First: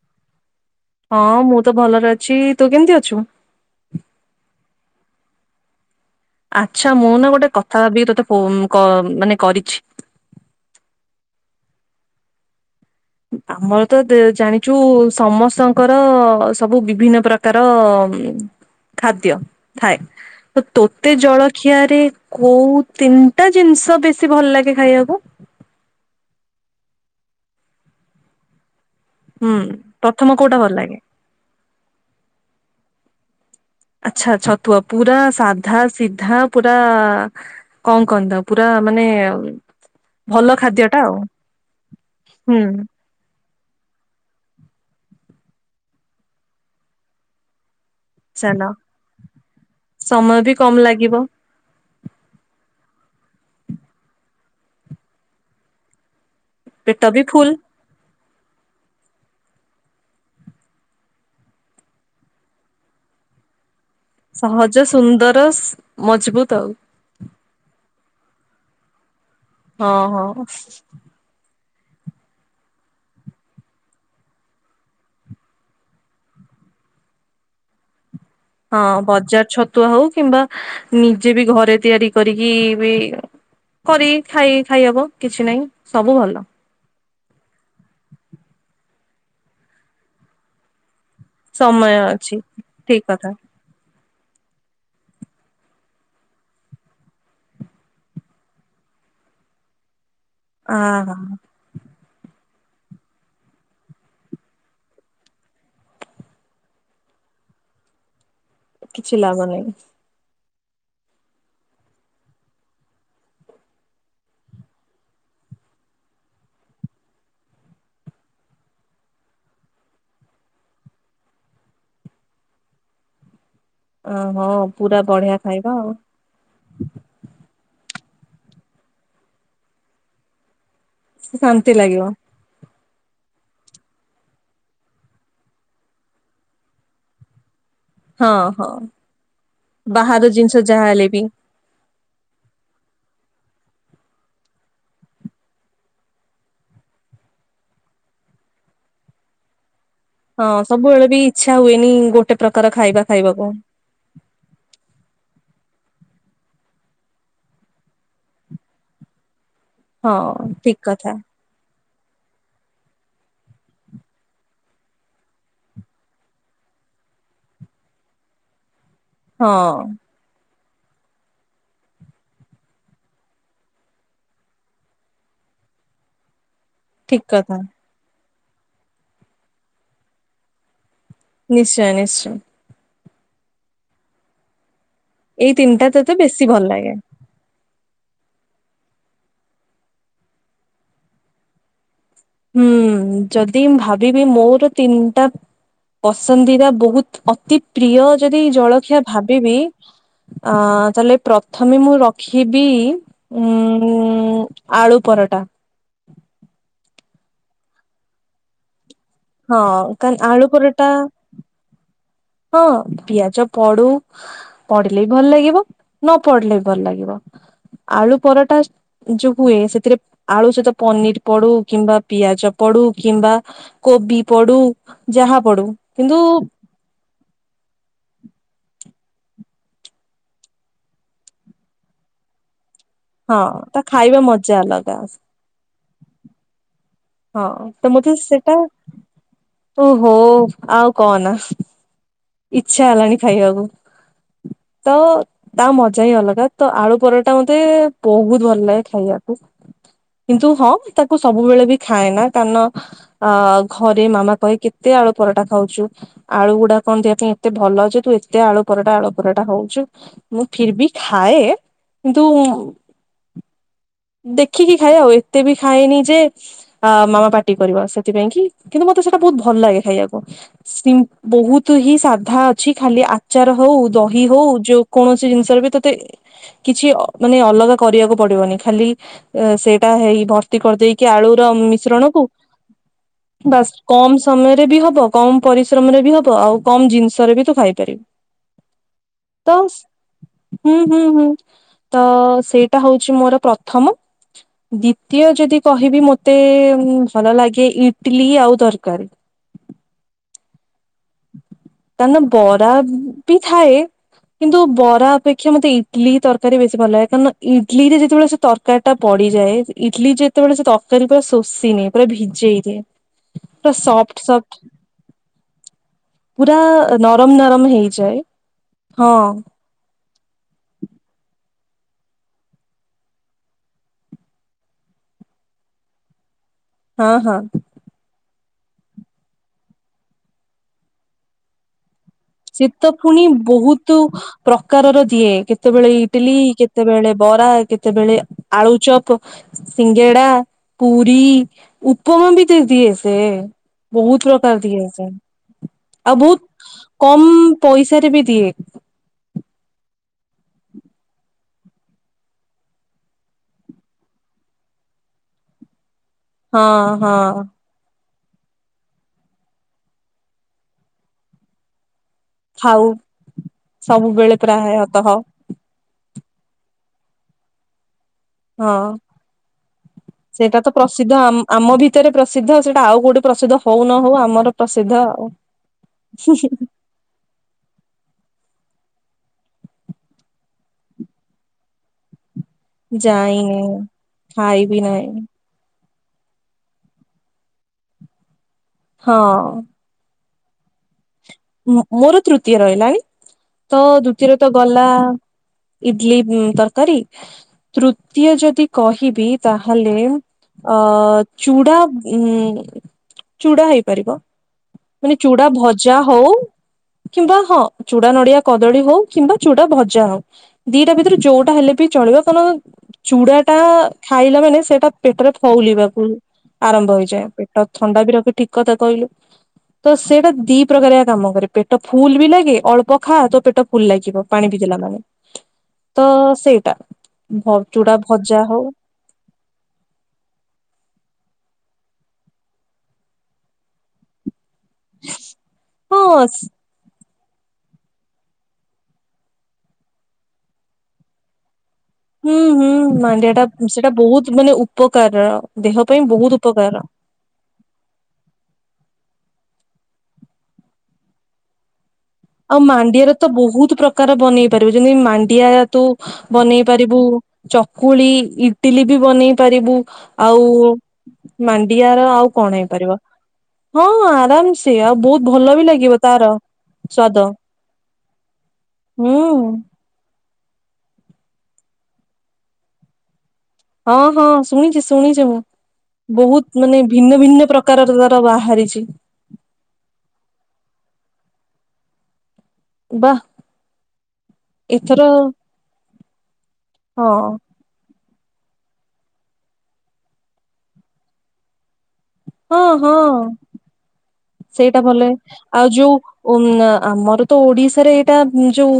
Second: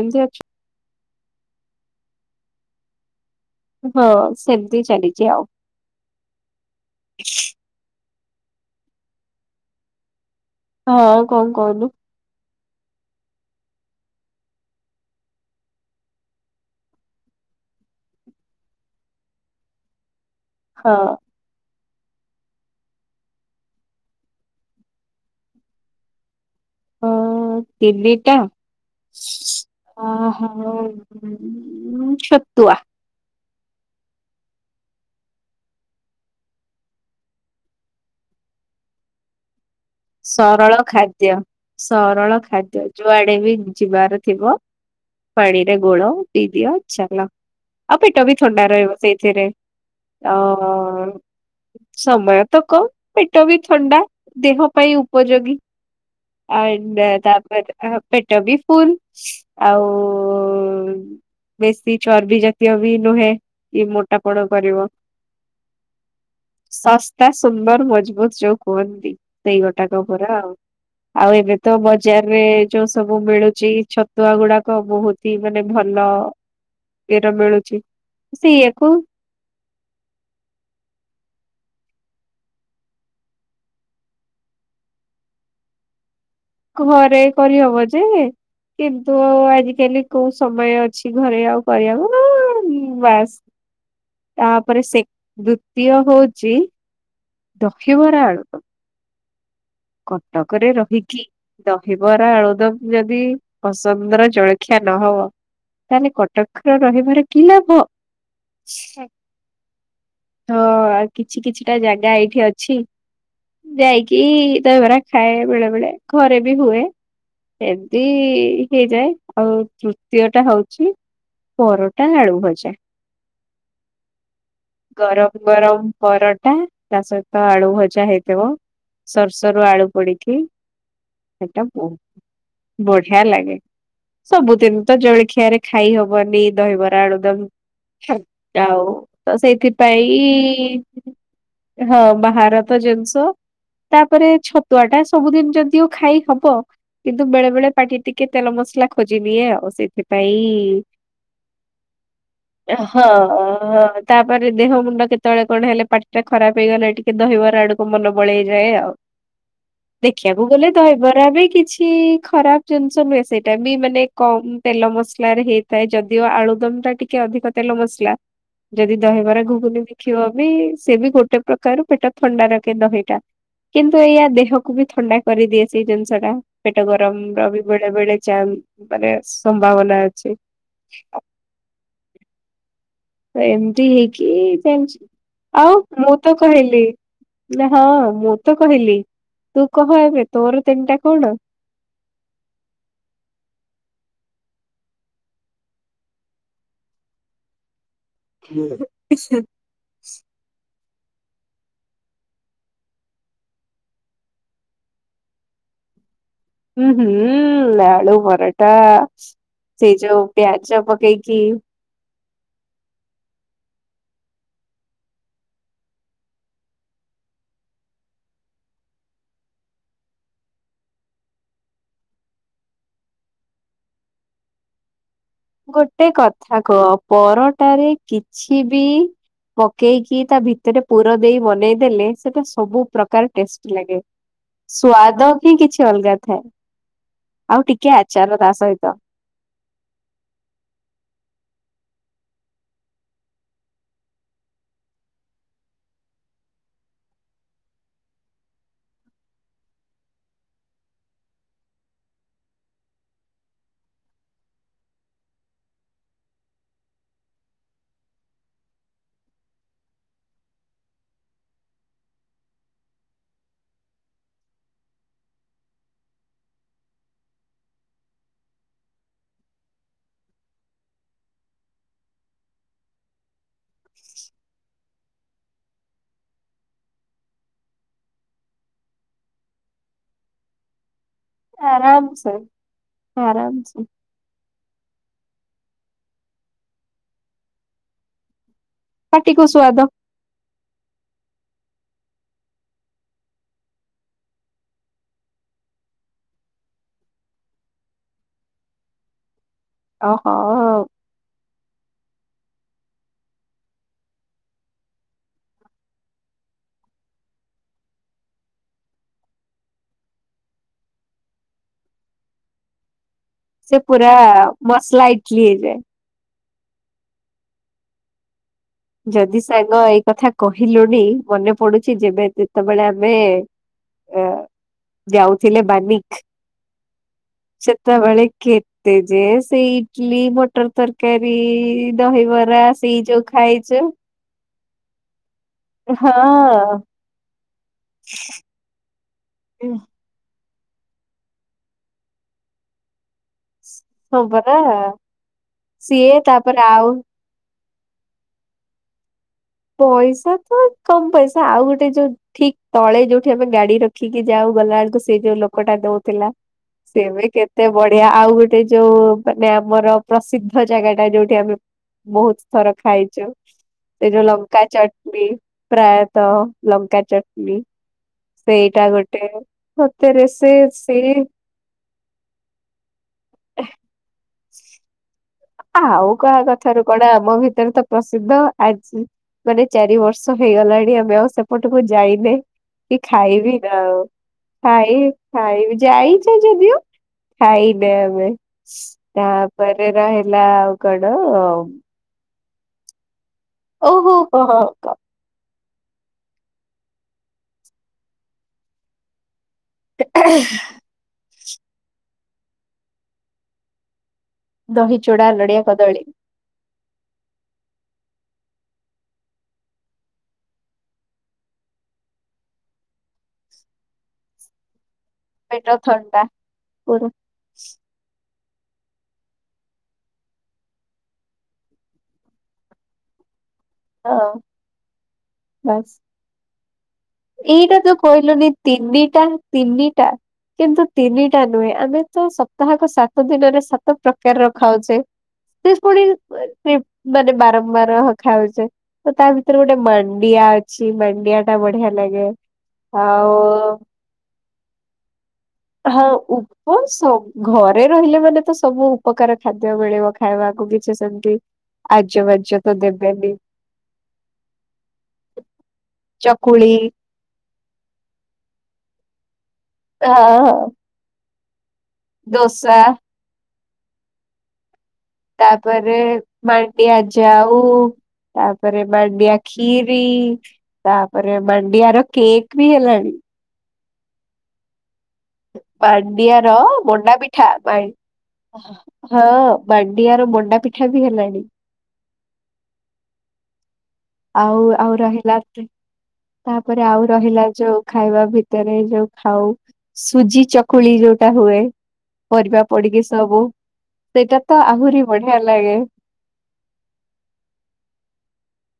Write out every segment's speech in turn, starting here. ଏମତି ଅଛି। ହଁ ମୁଁ ତ ଭଲରେ ଅଛି ତୁ କେମିତି ଅଛୁ। ହଁ ସେମିତି ଚାଲିଛି ଆଉ। ଆଚ୍ଛା ମୁଁ ନା ଗୋଟେ କଥା ଦବି ତୋତେ ହମ୍ କ ମାନେ କରିଛି। ହଁ କଣ କହୁନୁ? ଆମର ତ ଜାଣିଛୁ ସମସ୍ତଙ୍କର ସବୁ ବିଭିନ୍ନ ପ୍ରକାର ଖାଦ୍ୟ ଥାଏ। ତ ହଁ ତୋତେ ଜଳଖିଆର ମତେ କୋଉ ତିନିଟା ଜିନିଷ ବେଶି ଭଲ ଲାଗେ ଖାଇବାକୁ? ହଁ ତିନି ଟା? ହୁଁ ପ୍ରଥମ ଆ କୋଉଟା ହାଁ ଭଲ ଲାଗେ? ଛତୁଆ ଆଚ୍ଛା, ଛତୁଆ ପୁରା ସାଧା ସିଧା ପୁରା କଣ କହନ୍ତି ତାକୁ ପୁରା ମାନେ ଭଲ ସରଳ ଟା ଆଉ ଖାଦ୍ୟ, ସରଳ ହୁଁ ଖାଦ୍ୟ ଯୁଆଡେ ବି ଯିବାର ଥିବ ପାଣିରେ ଗୋଳ ପିଇଦିଅ ଚାଲ। ଆଉ ପେଟ ବି ଚାଲ ଥଣ୍ଡା ରହିବ ସେଇଥିରେ ସମୟ ଅ ବି କମ ଲାଗିବ ସମୟ ତ କମ୍ ପେଟ ବି ଥଣ୍ଡା ଦେହ ପାଇଁ ଉପଯୋଗୀ ଆଉ ଏ ପେଟ ଦେ ବି ଫୁଲ ତାପରେ ଅହ ପେଟ ବି ଫୁଲ ଆଉ ବେଶୀ ଚର୍ବି ଜାତୀୟ ବି ନୁହେଁ। ଇ ମୋଟାପଣ ସହଜ କରିବ। ସୁନ୍ଦର ମଜବୁତ ଆଉ। ଶସ୍ତା ସୁନ୍ଦର ମଜବୁତ ଯୋଉ କୁହନ୍ତି। ସେଇ ଗୋଟାକ ହଁ ପରା ହଁ। ଆଉ। ଆଉ ଏବେ ତ ବଜାରରେ ଯୋଉ ସବୁ ମିଳୁଛି ଛତୁଆ ଗୁଡାକ ବହୁତ ହିଁ ମାନେ ଭଲ ଇଏ ର ମିଳୁଛି। ହଁ ସେଇଆକୁ ବଜାର ଛତୁଆ ହଉ କିମ୍ବା ନିଜେ ବି ଘରେ ତିଆରି କରିକି ବି କରି ଖାଇ ଖାଇହବ କିଛି ନାହିଁ ସବୁ ଭଲ। ଘରେ କରିହବ ଯେ କିନ୍ତୁ ଆଜିକାଲି କୋଉ ସମୟ କିଛି ଘରେ ଆଉ ସମୟ କରିହେବ ଅଛି [inaudible] ଠିକ କଥା। ବାସ୍। ତାପରେ ସେ ଦ୍ଵିତୀୟ ହଉଛି ଦହିବରା ଆଳୁଦମ୍। କଟକରେ ଆ ହା ରହିକି ଦ ଦହିବରା ଆଳୁଦମ ଯଦି ପସନ୍ଦର ଜଳଖିଆ ନହବ ତାହେଲେ କଟକର ରହିବାର କି ଲାଭ। କିଛି ଲାଭ ନାହିଁ। ହଁ ଆଉ କିଛି କିଛିଟା ଜାଗା ଏଇଠି ଅଛି ଯାଇକି ଦହିବରା ଖାଏ ବେଳେ ବେଳେ ଘରେ ବି ହୁଏ ଏମିତି ହେଇଯାଏ ଆଉ ତୃତୀୟ ଟା ହଉଛି ପରଟା ଆଳୁ ଭଜା ଅ ହଁ ପୁରା ବଢିଆ ଗରମ ଖାଇବା ଗରମ ଆଉ। ପରଟା ତା ସହିତ ଆଳୁ ଭ [unintelligible] ହୋଇଥିବ [unintelligible] ସରୁ ଆଳୁ ପଡିକି ଶାନ୍ତି ଲାଗିବ [unintelligible] ବଢ଼ିଆ ଲାଗେ। ସବୁଦିନ ତ ଜଳଖିଆରେ ଖାଇ ହବନି ଦହିବରା ଆଳୁଦମ। ହଁ ହଁ ସେଇଥିପାଇଁ ବାହାର ଜିନିଷ ଯାହା ହେଲେ ବି ହଁ ବାହାର ତ ଜିନିଷ ତାପରେ ଛତୁଆ ଟା ସବୁଦିନ ଯଦିଓ ଖାଇ ହବ କିନ୍ତୁ ବେଳେବେଳେ ପାଟି ଟିକେ ତେଲ ମସଲା ଖୋଜି ନିଏ ଆଉ ସେ ସେଥି ପାଇଁ ହଁ ସବୁବେଳେ ବି ଇଚ୍ଛା ହୁଏନି ଗୋଟେ ପ୍ରକାର ଖାଇବା ହଁ ଖାଇବାକୁ। ହଁ ତାପରେ ଦେହ ମୁଣ୍ଡ କେତେବେଳେ କଣ ହେଲେ ପାଟି ଟା ଖରାପ ହେଇଗଲା ଟିକେ ଦହିବାର ଆଡକୁ ମନ ବଳେଇଯାଏ ଆଉ। [unintelligible] ହଁ ଦେଖିବାକୁ ଗଲେ ଠିକ କଥା ଦହିବରା ବି କିଛି କି ଖରାପ ଜିନିଷ ନୁହେଁ ସେଇଟା ବି ମାନେ କମ ତେଲ ମସଲାରେ ହେଇଥାଏ ଯଦିଓ ଆଳୁଦମ ଟା ଟିକେ ଅଧିକ ତେଲ ମସଲା ଯଦି ଦହିବରା ଘୁଗୁନି ହଁ ଦେଖିବ ବି। ସେ ବି ଗୋଟେ ପ୍ରକାର ପେଟ ଥଣ୍ଡା ରକେ ଦହି ଟା। କିନ୍ତୁ ଏଇଆ ଦେହକୁ ବି ଥଣ୍ଡା କରିଦିଏ ସେଇ ଜିନିଷ ଟା। ପେଟ ଗରମ ଠିକ ର କଥା ବି ବେଳେ ବେଳେ [unintelligible] ମାନେ ସମ୍ଭାବନା ଅଛି। ନିଶ୍ଚୟ ନିଶ୍ଚୟ। ତ ଏମିତି ହେଇକି ଏଇ ଆଉ ତିନିଟା ତତେ ମୁଁ ତ ବେଶୀ ଭଲ କହିଲି ଲାଗେ। ନା। ହଁ ମୁଁ ତ କହିଲି ତୁ କହ ଏବେ ତୋର ତିନିଟା କଣ? ହୁଁ ଯଦି ଭାବିବି ମୋର ତିନିଟା ପସନ୍ଦିତା ବହୁତ ଅତି। ପ୍ରିୟ ଯଦି ଜଳଖିଆ ଭାବିବି ଅ ତାହେଲେ ପ୍ରଥମେ ମୁଁ ରଖିବି ଉ ଆଳୁ ପରଟା। ହୁଁ ହୁଁ ଆଳୁ ପରଟା। ହଁ ସେ କାରଣ ଯୋଉ ଆଳୁ ପିଆଜ ପରଟା ପକେଇକି ହଁ ପିଆଜ ପଡୁ ପଡିଲେ ବି ଭଲ ଲାଗିବ ନ ପଢିଲେ ବି ଭଲ ଲାଗିବ ଆଳୁ ପରଟା ଯୋଉ ହୁଏ ସେଥିରେ ଆଳୁ ସହିତ ପନିର ପଡୁ କିମ୍ବା ପିଆଜ ପଡୁ କିମ୍ବା କୋବି ପଡୁ ଯାହା ପଡୁ ଗୋଟେ କିନ୍ତୁ କଥା କହ ପରଟାରେ କିଛି ବି ପକେଇକି ତା ଭିତରେ ପୁର ଦେଇ ବନେଇଦେଲେ ସେଟା ସବୁ ପ୍ରକାର ହଁ ଟେଷ୍ଟୀ ତା ଲାଗେ ଖାଇବା ମଜା ଅଲଗା ସ୍ୱାଦ ହିଁ କିଛି ଅଲଗା ଥାଏ। ହଁ ଆଉ ଟିକେ ତ ମତେ ଆଚାର ତା ସେଟା ସହିତ ତୁ ହୋ। ଆଉ କହନା ଇଲଛା ହେଲାଣି ଖାଇବାକୁ ତ ତା ମଜା ହିଁ ଅଲଗା ତ ଆଳୁ ପରଟା ମତେ ବହୁତ ଭଲ ଲାଗେ ଖାଇବାକୁ। କିନ୍ତୁ ହଁ ତାକୁ ସବୁବେଳେ ବି ଖାଏ ନା କାରଣ ଘରେ ମାମା କହେ କେତେ ଆଳୁ ପରଟା ଖାଉଛୁ ଆଳୁ ଗୁଡା କଣ ଦେହ ପାଇଁ ଏତେ ଭଲ ଯେ ତୁ ଏତେ ଆଳୁ ପରଟା ଆଳୁ ପରଟା ହଉଛୁ ମୁଁ ଫିର ବି ଖାଏ କିନ୍ତୁ ଦେଖିକି ଖାଏ ଆଉ ଏତେ ବି ଖାଏନି ଯେ ମାମା ପାଟି କରିବ ସେଥିପାଇଁ କି କିନ୍ତୁ ମତେ ସେଟା ବହୁତ ଭଲ ଲାଗେ ଖାଇବାକୁ ସିମ୍ ବହୁତ ହିଁ ସାଧା ଅଛି ଖାଲି ଆଚାର ହଉ ଦହି ହଉ ଯୋକୌଣସି ଜିନିଷରେ ବି ତତେ କିଛି ମାନେ ଅଲଗା କରିବାକୁ ପଡିବନି। ଖାଲି ସେଇଟା ହେଇ ଭର୍ତ୍ତି କରିଦେଇ କି ଆଳୁର ମିଶ୍ରଣ କୁ ଆରାମସେ ବା ଆରାମସେ କମ ସମୟରେ ବି ହବ। କମ ପରିଶ୍ରମରେ ବି ହବ ଆଉ କମ ଜିନିଷରେ ବି ତୁ ଖାଇପାରିବୁ। ପାଟିକୁ ତ ସୁଆଦ ହୁଁ- ହୁଁ -ହୁଁ। ତ ସେଇଟା ହଉଛି ମୋର ପ୍ର ପ୍ରଥମ ଦ୍ଵିତୀୟ ଯଦି କହିବି ମତେ ଭଲ ଲାଗେ ଇଟିଲି ଆଉ ତରକାରୀ। ଓହୋ। କଣ ନା ବରା ବି ଥାଏ କିନ୍ତୁ ବରା ଅପେକ୍ଷା ମତେ ଇଟଲି ତରକାରୀ ବେଶୀ ଭଲ ଲାଗେ କାରଣ ଇଟଲି ରେ ଯେତେବେଳେ ସେ ତରକାରୀ ଟା ପଡିଯାଏ ଇଟଲି ଯେତେବେଳେ ସେ ତରକାରୀ ପୁରା ଶୋଷିନିଏ ପୁରା ଭିଜେଇ ଦିଏ। ସେ ପୁରା ସଫ୍ଟ ସଫ୍ଟ ମସଲା ଇଟଲି ହେଇଯାଏ। ପୁରା ନରମ ନରମ ହେଇଯାଏ। ହଁ ଯଦି ସାଙ୍ଗ [unintelligible] କଥା କହିଲୁଣି ମନେ ପଡୁଛି ଯେବେ ଯେତେବେଳେ ଆମେ ଯାଉଥିଲେ ବାନିକ ହଁ ହଁ। ସେତେବେଳେ କେ ସେ ଯେ ସେଇ ଇଟଲି ମଟର ତରକାରୀ ଦହିବରା ସେଇ ଯୋଉ ଖାଇ ତୁ ପ୍ରକାରର ଦିଏ। କେତେବେଳେ ହଁ ଇଟିଲି କେତେବେଳେ ବରା କେତେବେଳେ ଆଳୁଚପ ସିଙ୍ଗେଡା ପୁରୀ, ଉପମା ବି ଦେଇଦିଏ ସେ। ହଁ ବହୁତ ପରା ପ୍ରକାର ଦିଏ ସେ ସିଏ ତାପରେ ଆଉ ହୁଁ ପଇସାରେ ବି ଦିଏ। ପଇସା ତ କମ ପଇସା ଆଉ ଗୋଟେ ଯୋଉ ଠିକ ତଳେ ଯୋଉଠି ଆମେ ଗାଡି ରଖିକି ଯାଉ ଗଲାବେଳକୁ ସେ ଯୋଉ ଲୋକଟା ଦଉ ଥିଲା ହଁ ସେ ହଁ ବି କେତେ ବ ଆଉ ଗୋଟେ ଯୋଉ ମାନେ ଆମର ପ୍ରସିଦ୍ଧ ଜାଗା ଟା ଯୋଉଠି ଆମେ ବହୁତ ଥର ଖାଉ ଖାଇଛୁ ସେ ଯୋଉ ସବୁବେଳେ ଲଙ୍କା ପ୍ରାୟତଃ ହଁ ଚଟଣି ପ୍ରାୟତଃ ଲଙ୍କା। ଚଟନି। ହଁ ସେ ସେଇଟା ତ ସେ ପ୍ରସିଦ୍ଧ ଆମ ଭିତରେ ପ୍ରସିଦ୍ଧ ସେଇଟା ଆଉ କୋଉଠି ପ୍ରସିଦ୍ଧ ହଉ ନ ହଉ ଆମର ପ୍ରସିଦ୍ଧ ଆଉ। ଆଉ କାହା କଥାରୁ କଣ ଆମ ଭିତରେ ତ ପ୍ରସିଦ୍ଧ ତ ଆଜି ମାନେ ଚାରି ବର୍ଷ ହେଇଗଲାଣି ଆମେ ଆଉ ସେପଟକୁ ଯାଇନେ। କି ଖାଇବି ଯାଇନି ଗା ଖାଇବି ଖାଇ ନାହିଁ ଖାଇବି ଯାଇଛ ଯଦିଓ ଖାଇନେ ଆମେ। ହଁ ତାପରେ ରହ ହେଲା ଆଉ କଣ? [unintelligible] ତିଅ ରହିଲାଣି। ତ ଓହୋ ଦୁତିୟ ରେ ତ ଗଲା କହ ଇଟଲି ତରକାରୀ ତୃତୀୟ ଯଦି କହିବି ତାହେଲେ ଅ ଚୁଡା ଉଁ ଚୁଡା ହେଇପାରିବ। ମାନେ ଦହିଚୁଡ଼ା ଚୁଡା ନଡ଼ିଆ ଭଜା କଦଳୀ। ହଉ କିମ୍ବା ହଁ ଚୁଡା ନଡିଆ କଦଳୀ ହଉ କିମ୍ବା ଚୁଡା ଭଜା ହଉ ଦିଟା ଭିତରେ ଯୋଉଟା ହେଲେ ବି ଚଳିବ କାରଣ ଚୁଡା ଟା ଖାଇଲା ମାନେ ସେଇଟା ପେଟରେ ପେଟ ଫଉଲିବାକୁ ଥଣ୍ଡା ଆରମ୍ଭ ପୁର ହେଇଯାଏ। ପେଟ ଥଣ୍ଡା ବି ରଖି ଠିକ କଥା କହିଲୁ ତ ସେଇଟା ଦୀପ ସବୁ ପ୍ରକାର କାମ କରେ ପେଟ ଫୁଲ ବି ଲାଗେ ଅଳ୍ପ ଖା ତ ପେଟ ଫୁଲ ହେଇଯିବ ଆଉ ପାଣି ପିଇ ଦେଲା ପରେ ବାସ୍ ତ ସେଇ ଏଇଟା ତ କହିଲୁନି ତିନିଟା ତିନିଟା କିନ୍ତୁ ତିନି ଟା ନୁହେଁ ଆମେ ତ ସପ୍ତାହକ ସାତ ଦିନରେ ସାତ ପ୍ରକାର ଖାଉଛେ ସେ ପୁଣି ହଁ ସେ ମାନେ ବାରମ୍ବାର ହଁ ଖାଉଛେ ତ ତା ଭିତରେ ଗୋଟେ ମାଣ୍ଡିଆ ଅଛି ମାଣ୍ଡିଆ ଟା ବଢିଆ ଲାଗେ ହୁଁ ହୁଁ ମାଣ୍ଡିଆ ଟା ଆଉ ସେଟା ବହୁତ ମାନେ ଉପକାରର। ହଁ ଉପ ଘରେ ରହିଲେ ମାନେ ତ ସବୁ ଉପକାର ଖାଦ୍ୟ ମିଳିବ ଖାଇବାକୁ କିଛି ସେମତି ଆଉ ମାଣ୍ଡିଆରେ ତ ବହୁତ ପ୍ରକାର ବନେଇ ପାରିବୁ, ଯେମିତି ମାଣ୍ଡିଆ ତୁ ବନେଇ ଚକୁଳି ପାରିବୁ ଚକୁଳି, ଇଟଲି ବି ବନେଇ ପାରିବୁ ଆ ଆଉ ମା ମାଣ୍ଡିଆ ର ଆଉ କଣ ଦୋସା ହେଇପାରିବ? ହଁ ଆରାମସ୍ ଆଉ ବହୁତ ଭଲ ବି ଲାଗିବ ତାପରେ ତାର ମାଣ୍ଡିଆ ସ୍ଵାଦ ଯାଉ ତାପରେ ହୁଁ ମାଣ୍ଡିଆ ଖିରି। ତାପରେ ହଁ ହଁ ଶୁଣିଛି ଶୁ ମାଣ୍ଡିଆର ମଣ୍ଡା ଭିନ୍ନ ପିଠା ଭିନ୍ନ ପ୍ରକାରର ତାର ବାହାରିଛି ହଁ ମାଣ୍ଡିଆର ମଣ୍ଡା ପିଠା। ବି ହେଲାଣି। ବା। ଆଉ ଆଉ ଏଥର ରହିଲା କି ତାପରେ ଆଉ ହଁ ରହିଲା ଯୋଉ ଖାଇବା ଭିତରେ ଯୋଉ ଖାଉ ସୁଜି ଚକୁଳି ଯୋଉଟା ହୁଏ। ହଁ ପରିବା ପଡିକି ହଁ ସବୁ। ତ ସେଇଟା ଭଲ ଆହୁରି ବଢିଆ ଆଉ ଲାଗେ ଯୋଉ ଉ ଆମର ତ ଓଡିଶାରେ ଏଇଟା ଯୋଉ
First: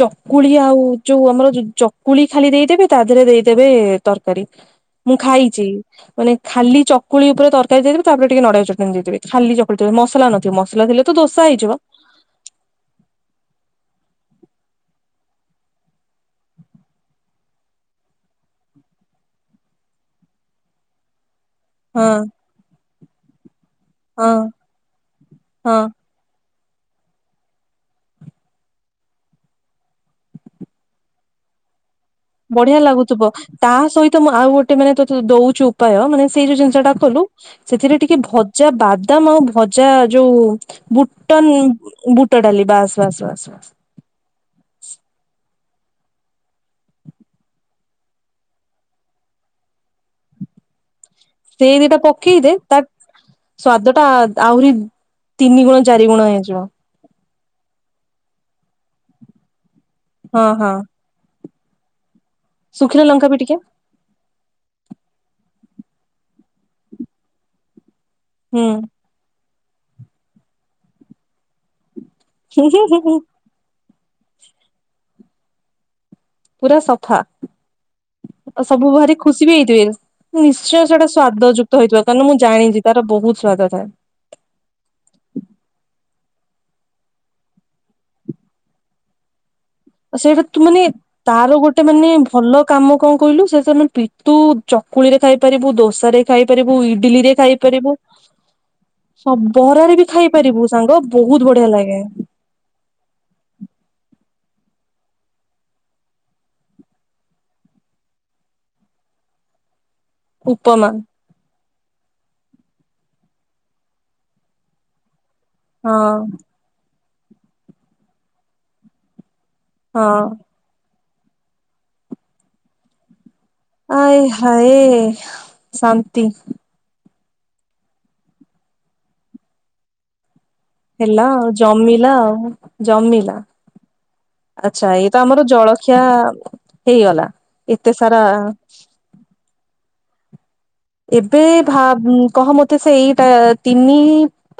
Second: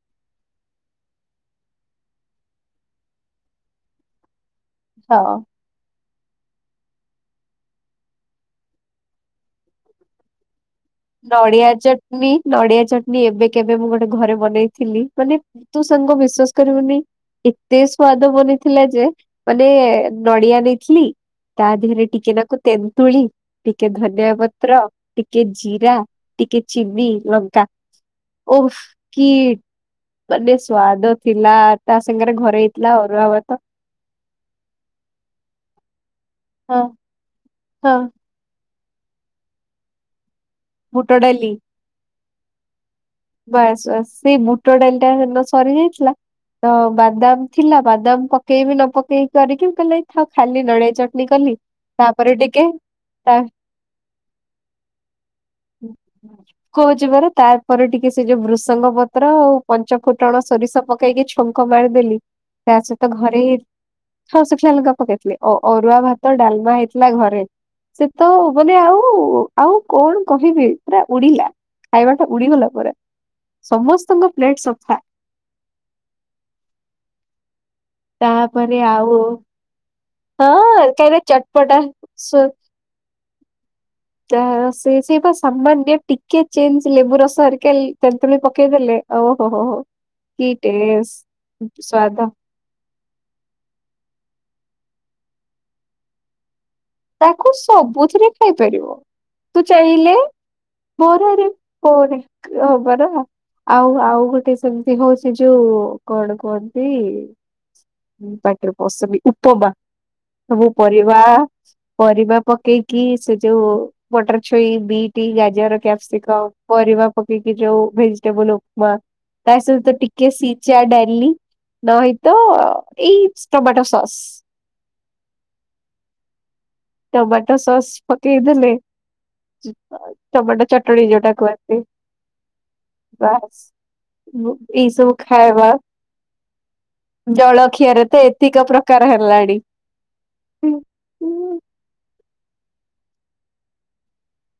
ଚକୁଳି ଆଉ ଯୋଉ ଆମର ଚକୁଳି ଖାଲି ଦେଇଦେବେ ତା ଦେହରେ ଦେଇଦେବେ ତରକାରୀ। ମୁଁ ହଁ। ଖାଇଛି। ମାନେ ଖାଲି ଚକୁଳି ଉପରେ ତରକାରୀ ଦେଇଦେବେ ତାପରେ ଟିକେ ନଡିଆ ଚଟଣି ଦେଇଦେବେ ଖାଲି ଚକୁଳି ମସଲା ନଥିବ। ନଡିଆ ଚଟଣି ନଡିଆ ଚଟଣି ଏବେ କେବେ ମୁଁ ଗୋଟେ ଘରେ ବନେଇଥିଲି ମାନେ ତୁ ସାଙ୍ଗ ବିଶ୍ଵାସ କରିବୁନି ଏତେ ସ୍ଵାଦ ବନେଇଥିଲା ଯେ ମାନେ ନଡିଆ ନେଇଥିଲି ତା ହଁ ଦେହରେ ଟିକେ ନାକୁ ତେନ୍ତୁଳି। ଟିକେ ହଁ ଧନ୍ୟଆ ପତ୍ର ଟିକେ ଜି ହଁ ଟିକେ ଚିନି, ଲଙ୍କା ଓ କି ମାନେ ସ୍ଵାଦ ଥିଲା। ତା ସାଙ୍ଗରେ ଘରେ ବଢିଆ ହେଇଥିଲା ଅରୁଆ ଲାଗୁଥିବ ଭାତ ତା ସହିତ ମୁଁ ଆଉ ଗୋଟେ ମାନେ ତତେ ଦଉଛି ଉପାୟ ମାନେ ସେଇ ଯୋଉ ହଁ ଜିନିଷ ଟା ହଁ। ସେଥିରେ ଟିକେ ଭ ଯା ବାଦାମ ଆଉ ଭଜା ଯୋଉ ବୁଟ ଡାଲି ବୁଟନ ବୁ ଟଡାଲି ବାସ୍। ବାସ୍ ବାସ୍ ସେଇ ବୁଟ ଡାଲିଟା ହେ ଦିନ ସରି ଯାଇଥିଲା ତ ବାଦାମ ଥିଲା ବାଦାମ ପକେଇବି ନ ପକେଇକି କରିକି ପ ଏଥାଉ ଖାଲି ଚଟଣି କଲି। ସେ ଦିଟା ତାପରେ ପକେଇଦେ ଟିକେ ତା ତା ସ୍ଵାଦ ଟା ଆହୁରି ତିନି ଗୁଣ ଚାରି ଗୁଣ ହେଇଯିବ। କହୁଛି ପରା ତାପରେ ଟିକେ ସେ ଯୋଉ ବୃଷଙ୍ଗ ପତ୍ର ପଞ୍ଚ ଫୁଟଣ ହଁ ହଁ ସୋରିଷ ଶଙ୍କ ମାରିଦେଲି। ତା ଶୁଖିଲା ସହିତ ଲଙ୍କା ବି ଘରେ ଟିକେ ଅରୁଆ ଭାତ, ଡାଲ ତ ହୁଁ ମାନେ ଆଉ ଆଉ କଣ କହିବି ପା ଉଡିଲା। ଖାଇବା ଟା ହୁଁ ଉଡ଼ିଗଲା ହୁଁ ପୁରା। ହୁଁ ହୁଁ ସମସ୍ତଙ୍କ ପ୍ଲେଟ ସଫା। ପୁରା ସଫା। ତାପରେ ସବୁ ଭାରି ଆଉ ଖୁସି ବି ହେଇଥିବେ ହଁ ନିଶ୍ଚୟ ସେଟା କାହିଁକିନା ସ୍ଵାଦ ଚଟପଟା ଯୁକ୍ତ ହେଇଥିବ କାରଣ ମୁଁ ସୋ ଜାଣିଛି ତାର ବହୁତ। [unintelligible] ତା ସେ ସେଇ ବା ସାମାନ୍ୟ ଟିକେ ଚେଞ୍ଜ ଲେବୁ ରସ ଆରିକା ତେନ୍ତୁଳି ପକେଇଦେଲେ ଆଉ ସେଇଟା ତୁ ମାନେ ତାର ଗୋଟେ ମାନେ ସ୍ଵାଦ ଭଲ କାମ କଣ କହିଲୁ ସେ ଆମେ ପିଟୁ ଚକୁଳି ରେ ଖାଇପାରିବୁ ଦୋସାରେ ଖାଇ ତାକୁ ସବୁଥିରେ ଖାଇପାରିବ ସବ ତୁ ବରାରେ ବି ଚାହିଁଲେ ଖାଇପାରିବୁ ସାଙ୍ଗ ବହୁତ ମରରେ ବଢିଆ ଲାଗେ ହବରା ଆଉ ଆଉ ଗୋଟେ ସେମିତି ସେ ହଉଛି ଯୋଉ କଣ କୁହନ୍ତି ପାଟିର ପସୁମୀ ଉପମା। ସବୁ ଉପମା ପରିବା ପରିବା ପକେଇକି ସେ ଯୋଉ ମଟର ଛୁଇଁ, ବିଟ୍ ଗାଜର, ହଁ କ୍ୟାପ୍ସିକ ପରିବା ପକେଇକି ଯେଉ ଭେଜିଟେବୁଲ ଉପମା। ତା ସହିତ ହଁ ଟିକେ ସିଜା ଡାଇପ୍ ଲି ତ ଏଇତ ଏଇ ଟମାଟୋ ସସ୍ ଆଏ ହାଏ ଶାନ୍ତି। ଟମାଟୋ ସସ୍ ପକେଇଦଲେ। ଟମାଟୋ ଚଟଣୀ ହେଲା ଯୋଉଟା ଆଉ କୁହନ୍ତି। ଜମିଲା ଆଉ ଜମିଲା। ବାସ୍ ଏଇ ଆଚ୍ଛା ଏଇତ ସବୁ ଆମର ଖାଇବା ଜଳଖିଆ ହେଇଗଲା ଏତେ ଜଳଖିଆରେ ସାରା ତ ଏତିକ ପ୍ରକାର ହେଲାଣି। ହୁଁ। ଏବେ ଭାବ୍ କହ ମତେ ସେଇଟା ତିନି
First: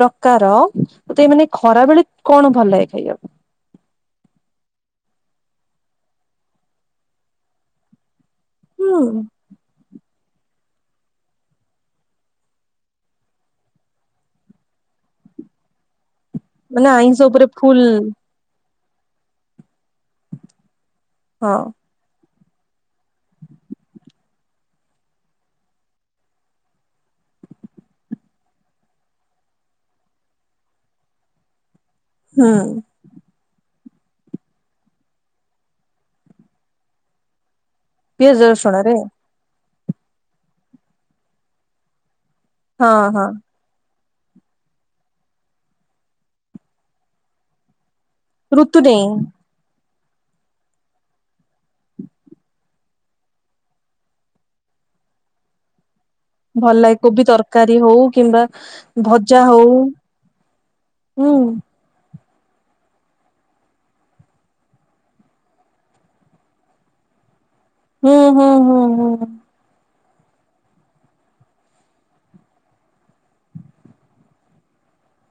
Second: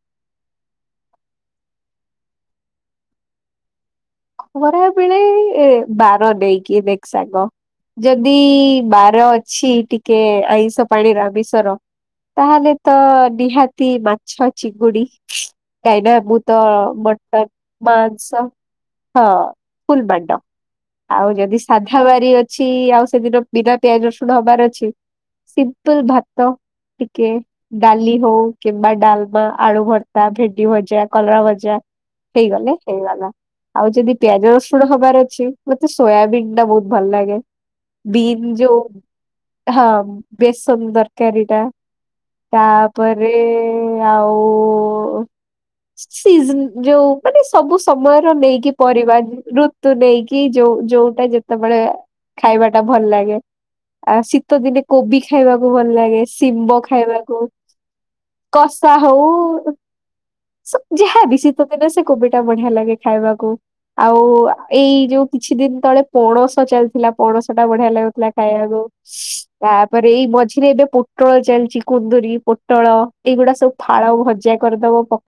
ପ୍ରକାର ତତେ ମାନେ ଖରା ବେଳେ କଣ ଭଲ ଲାଗେ ଖାଇବାକୁ? ଖରା ବେଳେ ବାର ଦେଇକି ଦେଖ ସାଙ୍ଗ ଯଦି ଯଦି ହୁଁ ବାର ଅଛି ଟିକେ କେ ଆଇଁଷ ପାଣିର ଆମିଷର ତାହେଲେ ତ ନିହାତି ମାଛ ଚିଙ୍ଗୁଡି କାହିଁନା ମୁଁ ତଳ ମାନେ ଆଇଁଷ ମଟନ ଉପରେ ଫୁଲ ମାଂସ। ହଁ ଫୁଲ୍ ମାଡ। ଆଉ ହଁ ଯଦି ସାଧା ବାରି ଅଛି। ଛି ଆଉ ସେଦିନ ବିନା ପିଆଜ ରସୁଣ ହବାର ଅଛି ସିମ୍ପୁଲ ଭାତ ଟିକେ ଡାଲି ହଉ କିମ୍ବା ଡାଲମା, ଆଳୁ ଭର୍ତ୍ତା, ଭେଣ୍ଡି ଭଜା, କଲରା ଭଜା ହୁଁ ହେଇଗଲେ ହେଇଗଲା। ଆଉ ଯଦି ପିଆଜ ରସୁଣ ହବାର ଅଛି। ମତେ ସୋୟାବିନ୍ ଟା ବହୁତ ଭଲ ଲାଗେ। ପିଆଜ ବିନ୍ ଯୋଉ ରସୁଣରେ ହଁ ବେସନ ଦରକାରୀଟା। ହଁ ହଁ ତାପରେ। ଆଉି ସିଜୀନ୍ ଯୋଉ ମାନେ ସବୁ ସମୟ। ନେଇକି ଋତୁ ନେଇ ପରିବା ରୁ। ତୋ ଦେଇକି ଯୋଉ ଯୋଉଟା ଯେତେବେଳେ ଖାଇବା ଟା ଭଲ ଲାଗେ ଆ ଶୀତ ଦିନେ କୋବି ଖାଇବାକୁ ଭଲ ଲାଗେ। ଭଲ ଶିମ୍ବ ଲାଗେ କୋବି ଖାଇବାକୁ ତରକାରୀ ହଉ କିମ୍ବା କଷା ହଉ ଭଜା ହଉ ହୁଁ। କୋବେଟା ବଢିଆ ଲାଗେ। ଖାଇବାକୁ ଆଉ ଏଇ ଯୋଉ କିଛି ଦିନ ତଳେ ପଣସ ଚାଲିଥିଲା ପଣସ। ସେଟା ବଢ଼ିଆ ହୁଁ ଲାଗୁଥିଲା ହୁଁ ଖାଇବାକୁ। ହୁଁ ହୁଁ। ପରେଇ ଏଇ ମଝିରେ ଏବେ ପୋଟଳ ଚାଲିଛି କୁନ୍ଦୁରୀ ପୋଟଳ ଏଇଗୁଡା ସବୁ ଫାଳ ଭଜା କରିଦବ ପ-